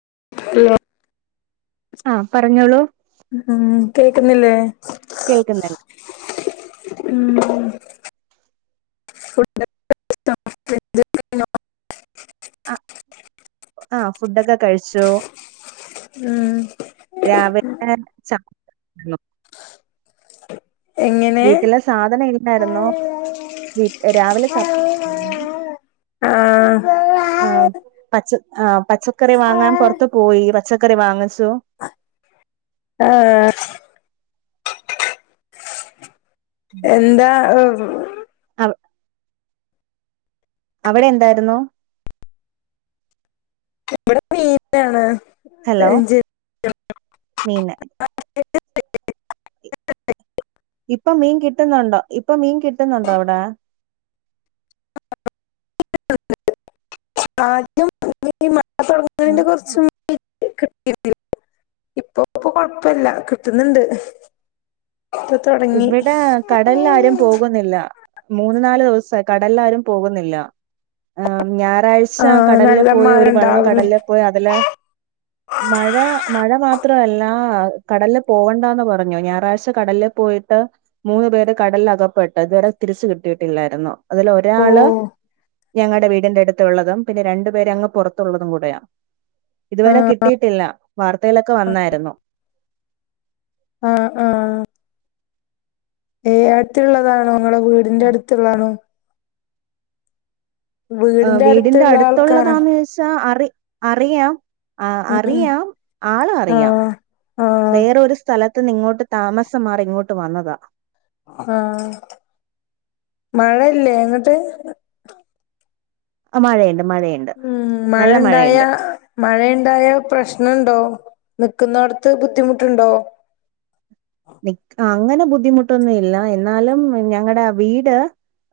[inaudible] ആ പറഞ്ഞോളൂ ഉം കേക്കുന്നില്ലേ കേൾക്കുന്നുണ്ട് മം [unintelligible] ആ ആഹ ഫുഡൊക്കെ കഴിച്ചോ ഉം രാവിലെ [unintelligible] [inaudible] വീട്ടിലെ സാധനം ഇല്ലാർന്നോന്നോ [unintelligible] രാവിലെ [unintelligible] ആഹ് ആഹ പച്ച ആഹ പച്ചക്കറി വാങ്ങാൻ പൊറത്ത് പോയി പച്ചക്കറി വാങ്ങിച്ചു ആഹ എന്താ [inaudible] അവിടെ എന്താരുന്നു ഇവിടെ മീനാണ് ഹലോ മീന [inaudible] ഇപ്പൊ മീൻ കിട്ടുന്നുണ്ടോ ഇപ്പൊ മീൻ കിട്ടുന്നുണ്ടോ അവടെ [unintelligible] [unintelligible] കിട്ടി ഇപ്പൊ ഇപ്പൊ കൊഴപ്പല്ല കിട്ടുന്നുണ്ട് ഇപ്പൊ തുടങ്ങി ഇവിടെ കടലല്ലാരും പോകുന്നില്ല മൂന്ന് നാലുദിവസ കടലാരും പോകുന്നില്ല [unintelligible] ഞായറാഴ്ച ആഹ് കടലില് നല്ല പോയി മഴ ഒരു വെള്ളം ഉണ്ടാവുന്ന് കടലിൽ പോയി അതില മഴ മഴ മാത്രല്ല കടല്ല് പോവണ്ടന്ന് പറഞ്ഞു ഞായറാഴ്ച കടല്ല് പോയിട്ട് മൂന്ന് പേര് കടലിൽ അകപ്പെട്ട് ഇതുവരെ തിരിച്ച് കിട്ടിയിട്ടില്ലായിരുന്നു. അതിൽ ഓ ഒരാള് ഞങ്ങടെ വീടിന്റെടുത്തുള്ളതും പിന്നെ രണ്ടു പേരങ്ങ് പുറത്തുള്ളതും കൂടെയാാ ഇതുവരെ ആഹ് കിട്ടിയിട്ടില്ല വാർ ത്തയിലൊക്കെ വന്നായിരുന്നു ആഹ് ആഹ് ഏ അടുത്തുള്ളതാണോ ങ്ങളടെ വീടിന്റെ അടുത്തുള്ളതാണോ ആ വീടിന്റെ അടുത്തുള്ള ആൾക്കാരാ അടുത്തുള്ളതാന്നോയിച്ചാൽ അറി അറിയാം ആ ഉം ഉം അറിയാം ആള ആ അറിയാം ആ വേറോരു സ്ഥല [unintelligible] ഇങ്ങോട്ട് താമസം മാറി ഇങ്ങോട്ട് വന്നതാ ആഹ് മഴല്ലേ അങ്ങട്ട് അ മഴയുണ്ട് മഴയുണ്ട് ഉം മഴ നല്ല ഉണ്ടായ മഴയുണ്ട് മഴ ഇണ്ടായ പ്രശ്നുണ്ടോ നിക്കുന്നടത്ത് ബുദ്ധിമുട്ടുണ്ടോ? നി അങ്ങനെ ബുദ്ധിമുട്ടൊന്നും ഇല്ല എന്നാലും ഞങ്ങടെ വീട്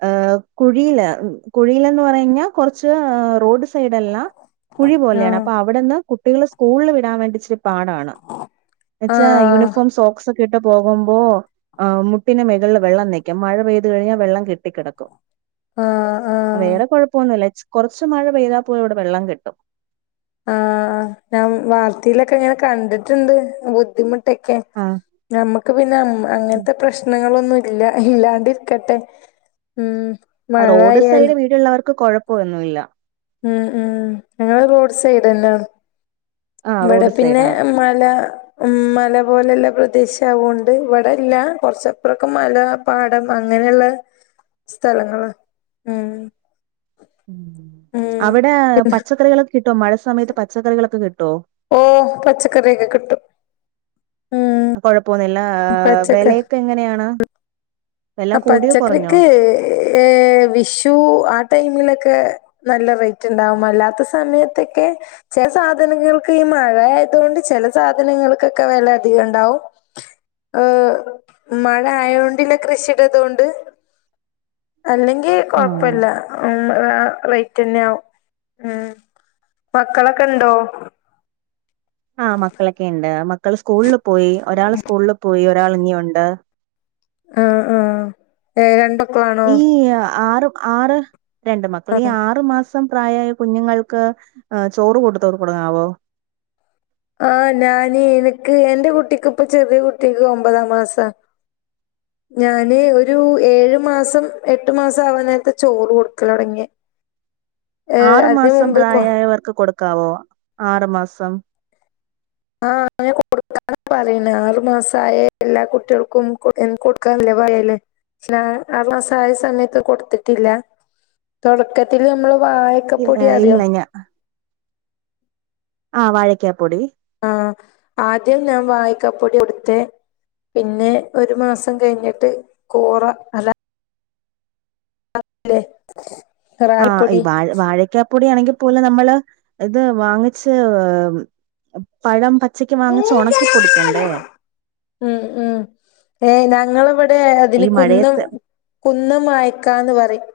ഏഹ് കുഴിയില്, കുഴിയിലന്ന് പറഞ്ഞാൽ കുറച്ച് റോഡ് സൈഡല്ല കുഴി ആ പോലെയാണ് അപ്പൊ അവിടെന്ന് കുട്ടികള് സ്കൂളിൽ വിടാൻ വേണ്ടി ച്ച് പാടാണ് [unintelligible] ആ വെച്ചാ യൂണിഫോം സൊക്സ് [unintelligible] പോകുമ്പോ ആ മുട്ടിന് മെകളില് വെള്ളം നിക്കും. മഴ പെയ്ത് കഴിഞ്ഞാ വെള്ളം കെട്ടിക്കെടക്കും ആ ആ വേറെ കൊഴപ്പൊന്നുല്ല ച്ചി കൊറച്ച് മഴ പെയ്താ പോലും ഇവിട വെള്ളം കെട്ടും ആ ആ ഞാൻ വാർത്തയിലൊക്കെ ഇങ്ങനെ കണ്ട്ട്ടിണ്ട് ബുദ്ധിമു ട്ടെക്കെ ആഹ് ഞമ്മക്ക് പിന്നെ അങ്ങ് ഉം അങ്ങനത്തെ പ്രശ്നങ്ങളൊ ന്നുല്ല ഇല്ലാണ്ടിരിക്കട്ടെ ഉം അത് മഴ റോഡ് സൈഡ് ആയാലും വീടുള്ളവർക്ക് കൊഴപ്പൊന്നുല്ല ഉം ഉം ഞങ്ങള് റോഡ് സൈഡ് ന്ന ആഹ് ഇവിടെ റോഡ് പിന്നെ സൈഡാണ്. മല ഉം മല പോലെള്ള പ്രദേശ ആവൊണ്ട് ഇവിടെ അല്ല കുറച്ചപ്പറൊക്കെ മല പാടം അ അങ്ങനെള്ള സ്ഥലങ്ങളും ഉം ഉം അവിടെ പച്ചക്കറികളൊക്കെ കിട്ടോ മഴ സമയത്ത് പച്ചക്കറികളൊക്കെ കിട്ടോ ഓ പച്ചക്കറിക്കെ കിട്ടും ഉം കൊഴപ്പൊന്നില്ല ആ പച്ചക്ക വെലേക്കെ എങ്ങനെയാണ് വെല ആ കൂടിയോ കൊറഞ്ഞോ? പച്ചക്കറിക്ക് ഏ വിഷു ആ ടൈമിലെ ക്കെ നല്ല റേറ്റ് ഇണ്ടാവും അല്ലാത്ത സമയത്തെക്കെ ചെല സാധനങ്ങൾക്ക് ഈ മഴ ആയതുകൊണ്ട് ചെല സാധനങ്ങൾക്കൊക്കെ വെല അധികം ഉണ്ടാവും ഏഹ് മഴ ആയോണ്ട് പിന്നെ കൃഷിട ഇതുകൊണ്ട് അല്ലെങ്കി കൊഴപ്പല്ല ഉം മ് ആ റേറ്റന്നെ ആവും ഉം മക്കളൊക്കെ ഇണ്ടോ? ആ മക്കളെക്കിണ്ട് മക്കൾ സ്കൂളിൽ പോയി ഒരാൾ സ്കൂളിൽ പോയി ഒരാൾ ഇനിയൊണ്ട് ആ ആ ഏ രണ്ട് മക്കളാണോ ഈ ആറു ആറ് രണ്ട് മക്കള് ഈ ആറു മാസ [unintelligible] പ്രായായ കുഞ്ഞുങ്ങൾക്ക് ചോറ് കൊടുത്ത് [unintelligible] ആ ഞാനീ എനക്ക് എന്റെ കുട്ടിക്കിപ്പൊ ചെറിയ കുട്ടിക്ക് ഒമ്പതാം മാസാ ഞാന് ഒരു ഏഴു മാസം എട്ട് മാസം ആവാൻ നേരത്ത് ചോറ് കൊടുക്കലൊടങ്ങിയേ ആറു മാസം കൊ പ്രായായവർക്ക് കൊടുക്കാവോ ആറു മാസം ആ അങ്ങനെ കൊടു [unintelligible] പറയണ് ആറു മാസയ എല്ലാ കുട്ടികൾക്കും [unintelligible] പറയല് [unintelligible] ആറു മസായ സമയത്ത് കൊടുത്തിട്ടില്ല തൊടക്കത്തില് നമ്മള് ഇ വായക്കപ്പൊടി അറിയോ ഇല്ല ഞാ ആ വാഴയ്ക്കാപ്പൊടി ആ ആദ്യം ഞാൻ വായിക്കാപ്പൊടി കൊടുത്തേ പിന്നെ, ഒരു, മാസം, കഴിഞ്ഞിട്ട്, കോറ, അല്ല അതെ. ആ, ഈ, വാഴ, വാഴയ്ക്ക പ്പൊടി ആണെങ്കിൽ പോലെ നമ്മള് ഇത് വാങ്ങിച്ച് പഴം പ [unintelligible] വങ്ങിച്ചൊണക്കിപ്പൊടിക്കണ്ടേ ഉം ഉം ഏ, ഞങ്ങളവിടെ, ഈ അതിന്, കുന്നം, മഴയത്ത് കുന്നം, അയക്കാന്ന്, പറയും.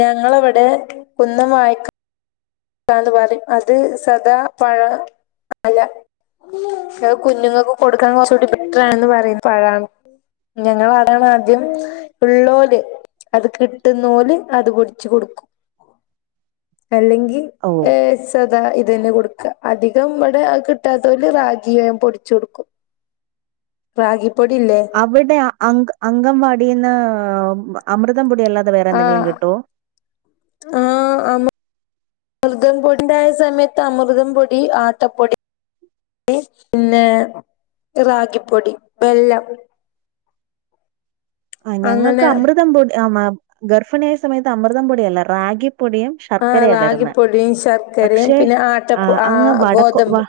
ഞങ്ങളവിടെ, കുന്നം, വാഴയ്ക്ക താന്ന്, പറയും, അത്, സദാ, പഴം, അല്ല അ, കുഞ്ഞുങ്ങക്ക്, കൊടുക്കാൻ, കൊറച്ചുകൂടി, ബെറ്ററാണെന്ന്, പറയുന്നു, പഴം ഞങ്ങള, അതാണാദ്യം, പിള്ളോല് അത്, കിട്ടുന്നോലെ, അത്, പൊടിച്ചു, കൊടുക്കും, അല്ലെങ്കി ഓ. അതാ, ഇതന്നെ, കൊടുക്ക, അധികം, ഇവിടെ, ആ, കിട്ടാത്തോണ്ട്, റാഗിയ, ഞാ, പൊടിച്ചൊടുക്കും. റാഗിപ് അവിടെ, അ, അംഗ, അംഗവാടീന്ന്, ഉം, മ അമൃത് തംപൊടിയല്ലാതെ, വേറെ, എന്തെങ്കിലും, ആഹ് കിട്ടോ? അമൃതംപൊടിണ്ടായ, സമയത്ത്, അമൃതംപൊടി, ആട്ടപ്പൊടി ടീം, പിന്നെ, റാഗിപ്പൊടി, വെല്ലം. അ, ഞങ്ങക്ക്, അങ്ങനെ അമൃതം, പൊടി, ആ, ഗർഫിണിയായ, സമയത്ത്, അമൃതം, പൊടിയല്ല, റാഗി പൊടിയും, ആഹ് ശർക്കരയാ, തര്ന്നെ, റാഗിപ്പൊടിയും ശർക്കരയും പക്ഷെ, പിന്നെ ആ, ആട്ടപ്പ അങ്ങ്, വടക്കൊ, വ ഗോതമ്പ്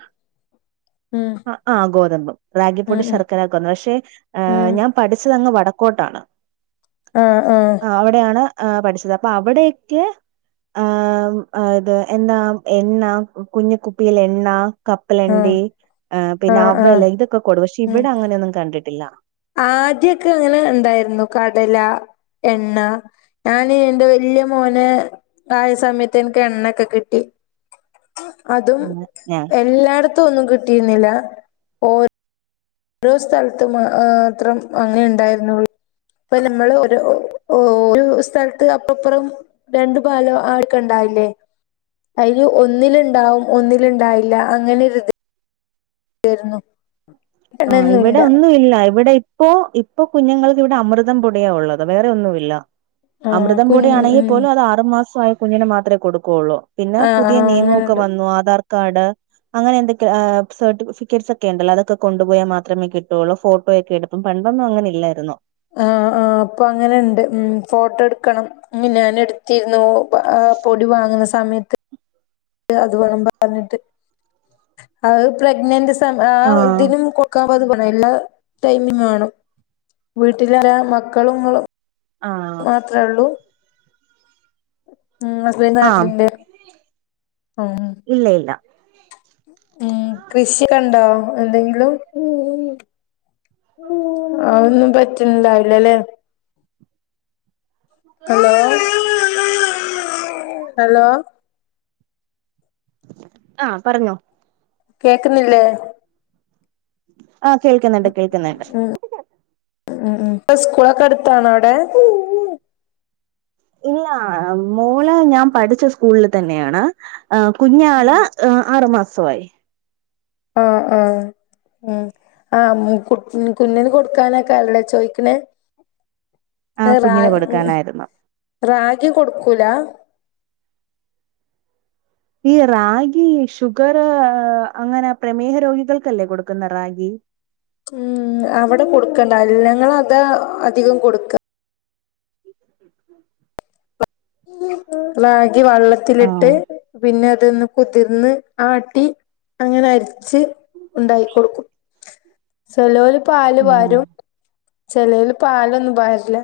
ഉം ആ, ആ, ഗോതമ്പും, റാഗി, ഉം പൊടി, ഉം ശർക്കരൊക്കെ, വന്നു, പക്ഷെ, ഉം ഞാൻ, പഠിച്ചതങ്ങ് വട ക്കോട്ടാണ്. ആ, ആ. ആ, പഠിച്ചത്, അപ്പൊ, അവടെയെക്കെ ആ, അത്, എന്നാ, എണ്ണാ, കുഞ്ഞെ, കുപ്പിയിൽ, എണ്ണാ ആഹ് കപ്പലണ്ടി, പിന്നെ, ആഹ് ആഹ് അവല്, ഇതൊക്കെ, കൊടുകും, പക്ഷെ, ഉം ഇവിടെ, അങ്ങനെയൊന്നും കണ്ടിട്ടില്ല. ആദ്യൊക്കെ, അങ്ങനെ, ഇണ്ടായിര്ന്നു, കടല എണ്ണ, ഞാൻ, ന്റെ, വല്ല്യെ മോന്, ആയ, സമയത്ത്, ഇൻക്ക്, എണ്ണൊക്കെ, കിട്ടി. അതും, അങ്ങനെ ഞാൻ എല്ലാടത്തും, ഒന്നും, കിട്ടീന്നീല ഓ ഓരോ, സ്ഥല്ത്ത്, മാത്രം, അങ്ങനേണ്ടായിര്ന്നൊള്ളു. പ്പൊ, നമ്മൾ, ഒരു, സ്ഥല്ത്ത്, അപ്പൊപ്പറും, രണ്ടു, പാലം, ആക്കണ്ടേ? അല്ലേ, അയില്, ഒന്നില്ണ്ടാവും, ഒന്നില്ണ്ടാവില്ല, അങ്ങനെര്ത് തെരുന്നു. ആ, ഇവിടെ, ഒന്നുവില്ല, ഇവിടെ, ഇപ്പോ ഇ ഇപ്പൊ, കുഞ്ഞുങ്ങൾക്കിവിടെ, അമൃതം, പൊടിയാ, ഉള്ളത്, വേറെ, ഒന്നുവില്ല. ആ അമൃതംപൊടി, കുഞ്ഞ് ഉം ആണെങ്കിപ്പോലും, അതാറ്മാസവായ, കുഞ്ഞിന്, മാത്രേ, കൊടുക്കോള്ളൂ. പിന്നെ, ആ ആ പുതിയ, നിയമവൊക്കെ, അങ്ങനെണ്ട് വന്നു, ആധാർ കാർഡ്, അങ്ങനെ, എന്തൊക്കെ, സർട്ടിഫിക്കറ്റ്സ്, ഒക്കെണ്ടല്ലോ, അതൊക്കെ കൊണ്ടുപോയാ, മാത്രമേ, കിട്ടോള്ളൂ, ഫോട്ടോയൊക്കെ, എടുപ്പും, പണ്ടൊന്നും, അങ്ങന, ഇല്ലായിര്ന്നു. ആ, ആ, പ്പങ്ങനെണ്ട്, ഫോട്ടട്ക്കണം ഞാന്ട്ത്തിര്ന്നു പൊടി, വാങ്ങ്ന്ന, സമയത്ത്. അത്, വാണം, പറഞ്ഞ്ട്ട്, അത്, പ്രഗ്നന്റ്സ് ആ, ആഹ് ഇതിനും, കൊട്ക്കാ [unintelligible] എല്ലാ, ടൈമും, വാണം, വീട്ട്ലായാ മക്കളുങ്ങളും ആഹ്. അസ്ബന്റ്, ആഹ് നാട്ട്ലില്ലെ, മ്. ഇല്ല ഇല്ല കൃഷ്യൊക്കെണ്ടോ എന്തെങ്കിലും? അഒന്നും, പറ്റ്ണ്ടാവില്ലലേ? ഹലോ. ആ പറഞ്ഞോ കേക്ക്ന്നില്ലേ ആ, കേൾക്ക്ന്ന്ണ്ട്, കേൾക്ക്ന്ന്ണ്ട്. പ്പൊ, സ്കൂളൊക്കെ, എട്ത്താണോ, അവ്ടെ? ഇല്ലാ മോള് ഞാൻ പഠിച്ച സ്കൂളിൽ തന്നെയാണ് കുഞ്ഞാള് ആറുമാസം സുഖായി ആ ആ ആ കുഞ്ഞന് കൊടുക്കാനൈക്കാര ല്ലെ ചോയിക്ക്ണ് ആഹ് റാ കുഞ്ഞിന് കൊടുക്കാനായിരുന്നു റാഗി കൊട്ക്കൂലാ ഈ റാഗി ഷുഗർ അങ്ങനെ പ്രമേഹ രോഗികൾക്കല്ലേ കൊടുക്ക്ന്നെ റാഗി അവടെ കൊട്ക്കണ്ടാവൂല ഞങ്ങളതാ അധികം കൊട്ക്ക്അ റാഗി വള്ളത്ത്ല്ട്ട് ആഹ് പിന്നതൊന്ന് കുതിർന്ന് ആട്ടി അങ്ങനെ അര്ച്ച് ഉണ്ടാക്കിക്കൊട്ക്കും ചെലോല് പാല് ഉം പാരും ചിലോൽ പാലൊന്നും പാര്ല്ല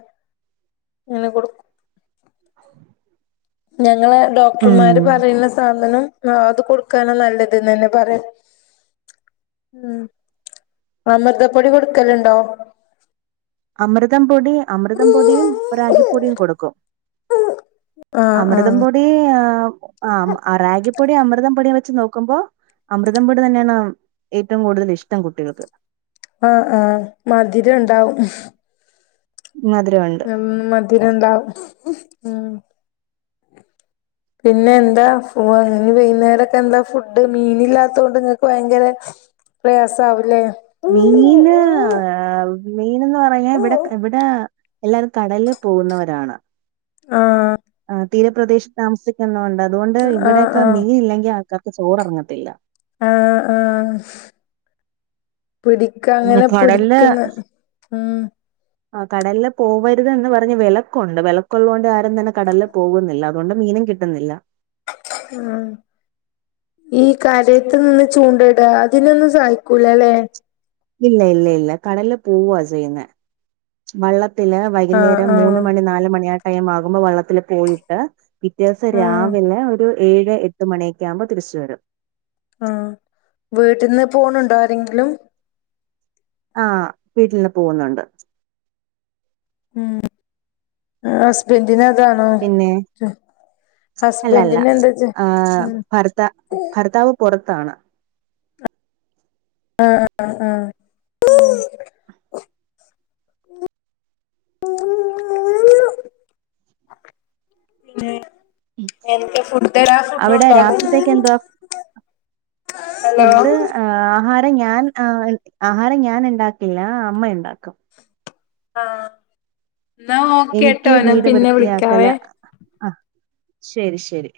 ഇങ്ങനെ കൊടുക്കു [unintelligible] ഞങ്ങള് ഉം ഡോക്ടർമാര് പറയുന്ന സാധനം ആഹ അത് കൊടുക്കാന നല്ലത് ന്നെന്നെ പറയാ ഉം അമൃത പൊടി കൊടുക്കല്ണ്ടോ? അമൃതം പൊടി അമൃതം പൊടിയും റാഗിപ്പൊടിയും കൊടുക്കും ആഹ് അമൃതം ആഹ് പൊടി ആ അറാഗിപ്പൊടി അമൃതം പൊടിയ വെച്ച് നോക്ക നോക്കുമ്പോ അമൃതംപൊടി തന്നെയാണ് ഏറ്റവും കൂടുതൽ ഇഷ്ടം കുട്ടികൾക്ക്. ആഹ ആഹ മധിരഉണ്ടാവും. മധുരമുണ്ട് ഉം മധിരം ണ്ടാവും. പിന്നെ എന്താ ഫോ വൈകുന്നേരൊക്കെ എന്താ ഫുഡ്? മീന്ല്ലാത്തോണ്ട് ഇങ്ങൾക്ക് ഭയങ്കരെ പ്പ്രയാസവുല്ലേ? മീന് ആ മീനെന്ന് പറഞ്ഞാ ആഹ് ഇവിടെക് ഇവിടെ എല്ലാരും കടൽപോകുന്നവരാണ്. ആഹ പ്രദേശത്ത് താമസിക്കുന്നൊണ്ട് അതുകൊണ്ട് ഇവിടെയൊക്കെ ആഹ് മീൻല്ലെങ്കിൽ ആൾക്കാർക്ക് ചോറെർങ്ങത്തില്ല. ആ ആ പിടിക്ക അങ്ങനെ കടലില് പിടിക്ക്ന്ന ഉം ആ കടലിൽ പോവര്ത് എന്ന് പറഞ്ഞ് വെലക്കുണ്ട് വെലക്കുള്ളതുകൊണ്ട് ആരും തന്നെ കടല്ല് പോകുന്നില്ല. അതുകൊണ്ട് മീനും കിട്ടുന്നില്ല. [unintelligible] ആഹ ഈ കാര്യത് നിന്ന് ചൂണ്ടടാ അതിനൊന്നും സായിക്കൂലല്ലേ? ഇല്ല ഇല്ല ഇല്ല കടൽല് പോവാ ചെയ്യുന്ന വള്ള തില് ആഹ് വൈകുന്നേരം മൂന്ന് ആഹ് മണി നാല് മണി ആ ടൈം ആകുമ്പോ വെള്ളത്തില് പോയിട്ട് പിറ്റേസം ആഹ് രാവിലെ ഒരു ഏഴ് എട്ട് മണിയൊക്കെ ആവുമ്പോ തിര്ച്ചുവരും ആഹ വീട്ടിന്ന് പോണുണ്ടോ ആരെങ്കിലും? ആഹ വീട്ടിൽ നിന്ന് പോകുന്നുണ്ട്. ഉ ഹസ്ബൻറിന് അതാണോ പിന്നെ ജോ അല്ലല്ല ഹസ്ബൻഡിന് എന്താ ആ ഉം ഭർത്ത ഭർത്താവ് പുറത്താണ് ആഹ ആഹ ആഹ ഉ പിന്നെ ഏതൊക്കെ ഫുഡ്ഡഡാ ആ ഫുഡ [inaudible] അവിടെ ഉണ്ടാകും രാത്രിത്തേക്ക് എന്തുവാ ഹലോ ഫുഡ് ആ ആഹാര ഞാൻ ആ ആഹാരം ഞാൻണ്ടാക്കില്ല അമ്മയുണ്ടാക്കും. ആ ന്നാ വോക്കെ എനിക്ക് ട്ടോ ന പിന്നെ വിളിക്കാവേ. ശെരി ശെരി.